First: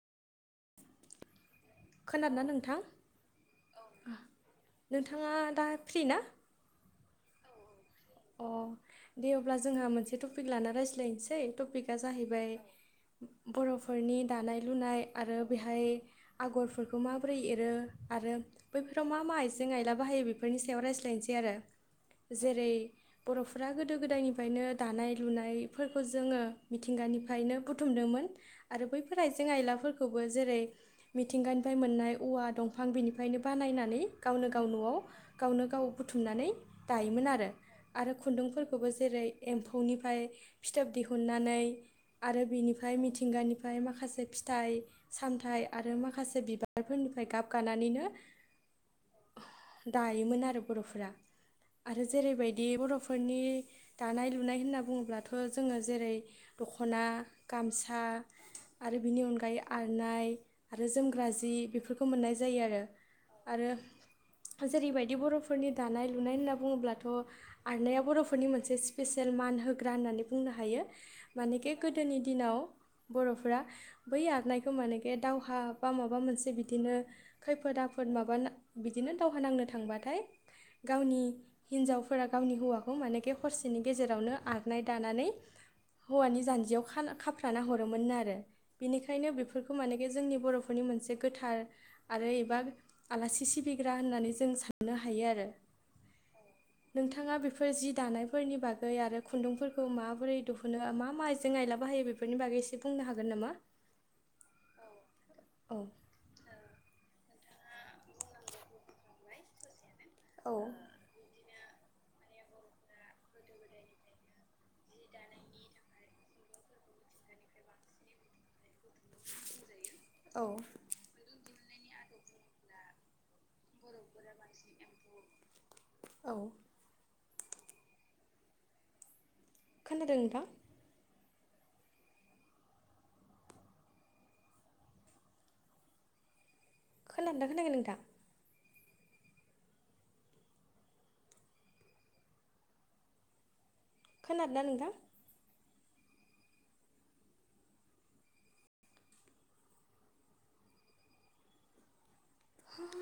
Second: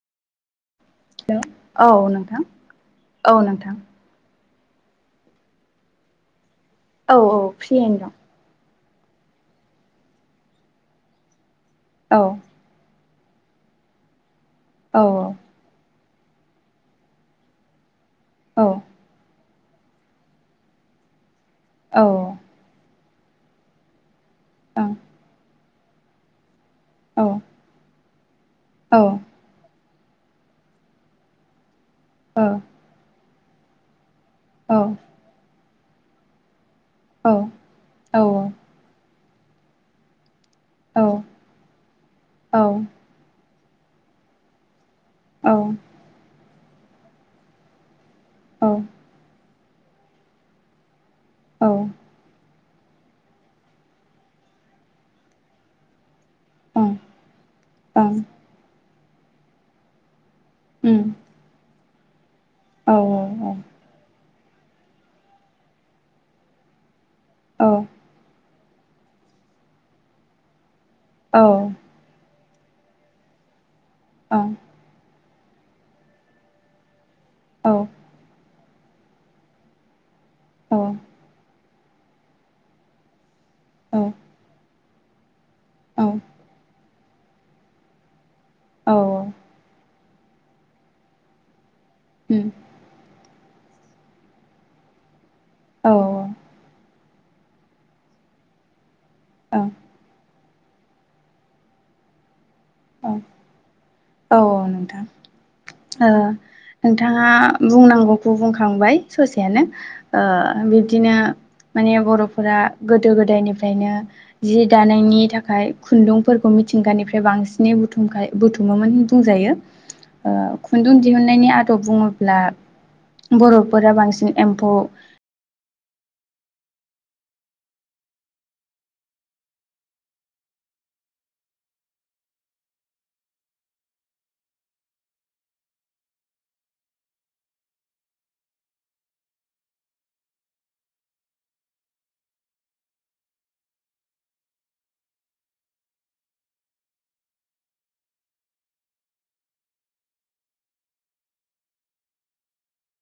Hello औ खोनादोंना नोंथां औ नोंथां नोंथांङा दा फ्रि ना? औ औ फ्रियैनो दं अ दे अब्ला जोंहा मोनसे टपिक लाना रायज्लायनोसै टपिकआ दं जाहैबाय बर'फोरनि दानाय लुनाय औ आरो बेहाय आगरफोरखौ माबोरै एरो आरो औ बैफोराव मा मा आइजें जों आइला बाहायो बेफोरनि सायाव रायज्लायनोसै आरो औ जेरै बर'फोरा गोदो गोदायनि खायनो दानाय लुनायफोरखौ जोङो ओं मिथिंगानिफ्रायनो बुथुमदोंमोन आरो औ बैफोर आइजें आयलाफोरखौबो जेरै मिथिंगानि फ्राइ मोननाय औ औवा दंफां बेनिफ्रायनो बानायनानै गावनो गाव औ न'आव गावनो गाव बुथुमनानै दायोमोन औ आरो आरो खुन्दुंफोरखौबो जेरै एम्फौनिफ्राय फिथोब औ दिहुननानै आरो बिनिफ्राय मिथिंगानिफ्राय माखासे फिथाइ औ सामथायाइ आरो माखासे बिबार फोरनिफ्राय गाब गानानैनो औ दायोमोन आरो बर'फोरा आरो जेरै बायदि दि बर'फोरनि दानाय लुनाय होनना बुङोब्लाथ' जोङो जेरै दख'ना ओं गामसा आरो बिनि अनगायै आरनाइ आरो उम जोमग्रा जि बेफोरखौ मोननाय जायो आरो औ आरो जेरै बायदि बर'फोरनि दानाय लुनाय होनना बुङोब्लाथ' औ आरनाया बर'फोरनि मोनसे स्पेसियल मान होग्रा होननानै बुंनो हायो औ माने ओं खे गोदोनि दिनाव बर'फ्रा बै औ आरगनायखौ माने खे दावहा बा माबा मोनसे बिदिनो औ खैफोद आफोद माबा बिदिनो दावहा नांनो थांबाथाय औ गावनि हिन्जावफोरा गावनि हौवाखौ माने खि हरसेनि औ गेजेरावनो आग खारनाय दानानै औ उम हौवानि जान्जियाव खाना खाफ्राना हरोमोन आरो औ बिनिखायनो बेफोरखौ मानेखि जोंनि बर'फोरनि मोनसे गोथार आरो एबा आलासि सिबिग्रा होननानै जों साननो हायो आरो औ नोंथाङा बेफोर जि दानायफोरनि बागै आरो औ खुन्दुंफोरखौ माबोरै दुहु बेखौनो मा मा आइजें आइला बाहायो बेफोरनि बागै एसे बुंनो औ हागोन नामा? औ नोंथां औ ओ नोंथाङा बुंनांगौखौ बुंखांबाय ससेयानो ओ औ बिब्दिनो माने बर'फोरा गोदो गोदायनिफ्रायनो जि दानायनि थाखाय खुन्दुंफोरखौ मिथि मिथिंगानिफ्राय बांसिनै बुथुम बुथुमोमोन बुंजायो औ खुन्दुं दिहुननायनि आदब बुङोब्ला बर'फोरा बांसिन एम्फौ औ खोनादों नोंथां? खोनादोंना खोनायाखै‌ नोंथां? खोनादों ना नोंथां? [inaudible]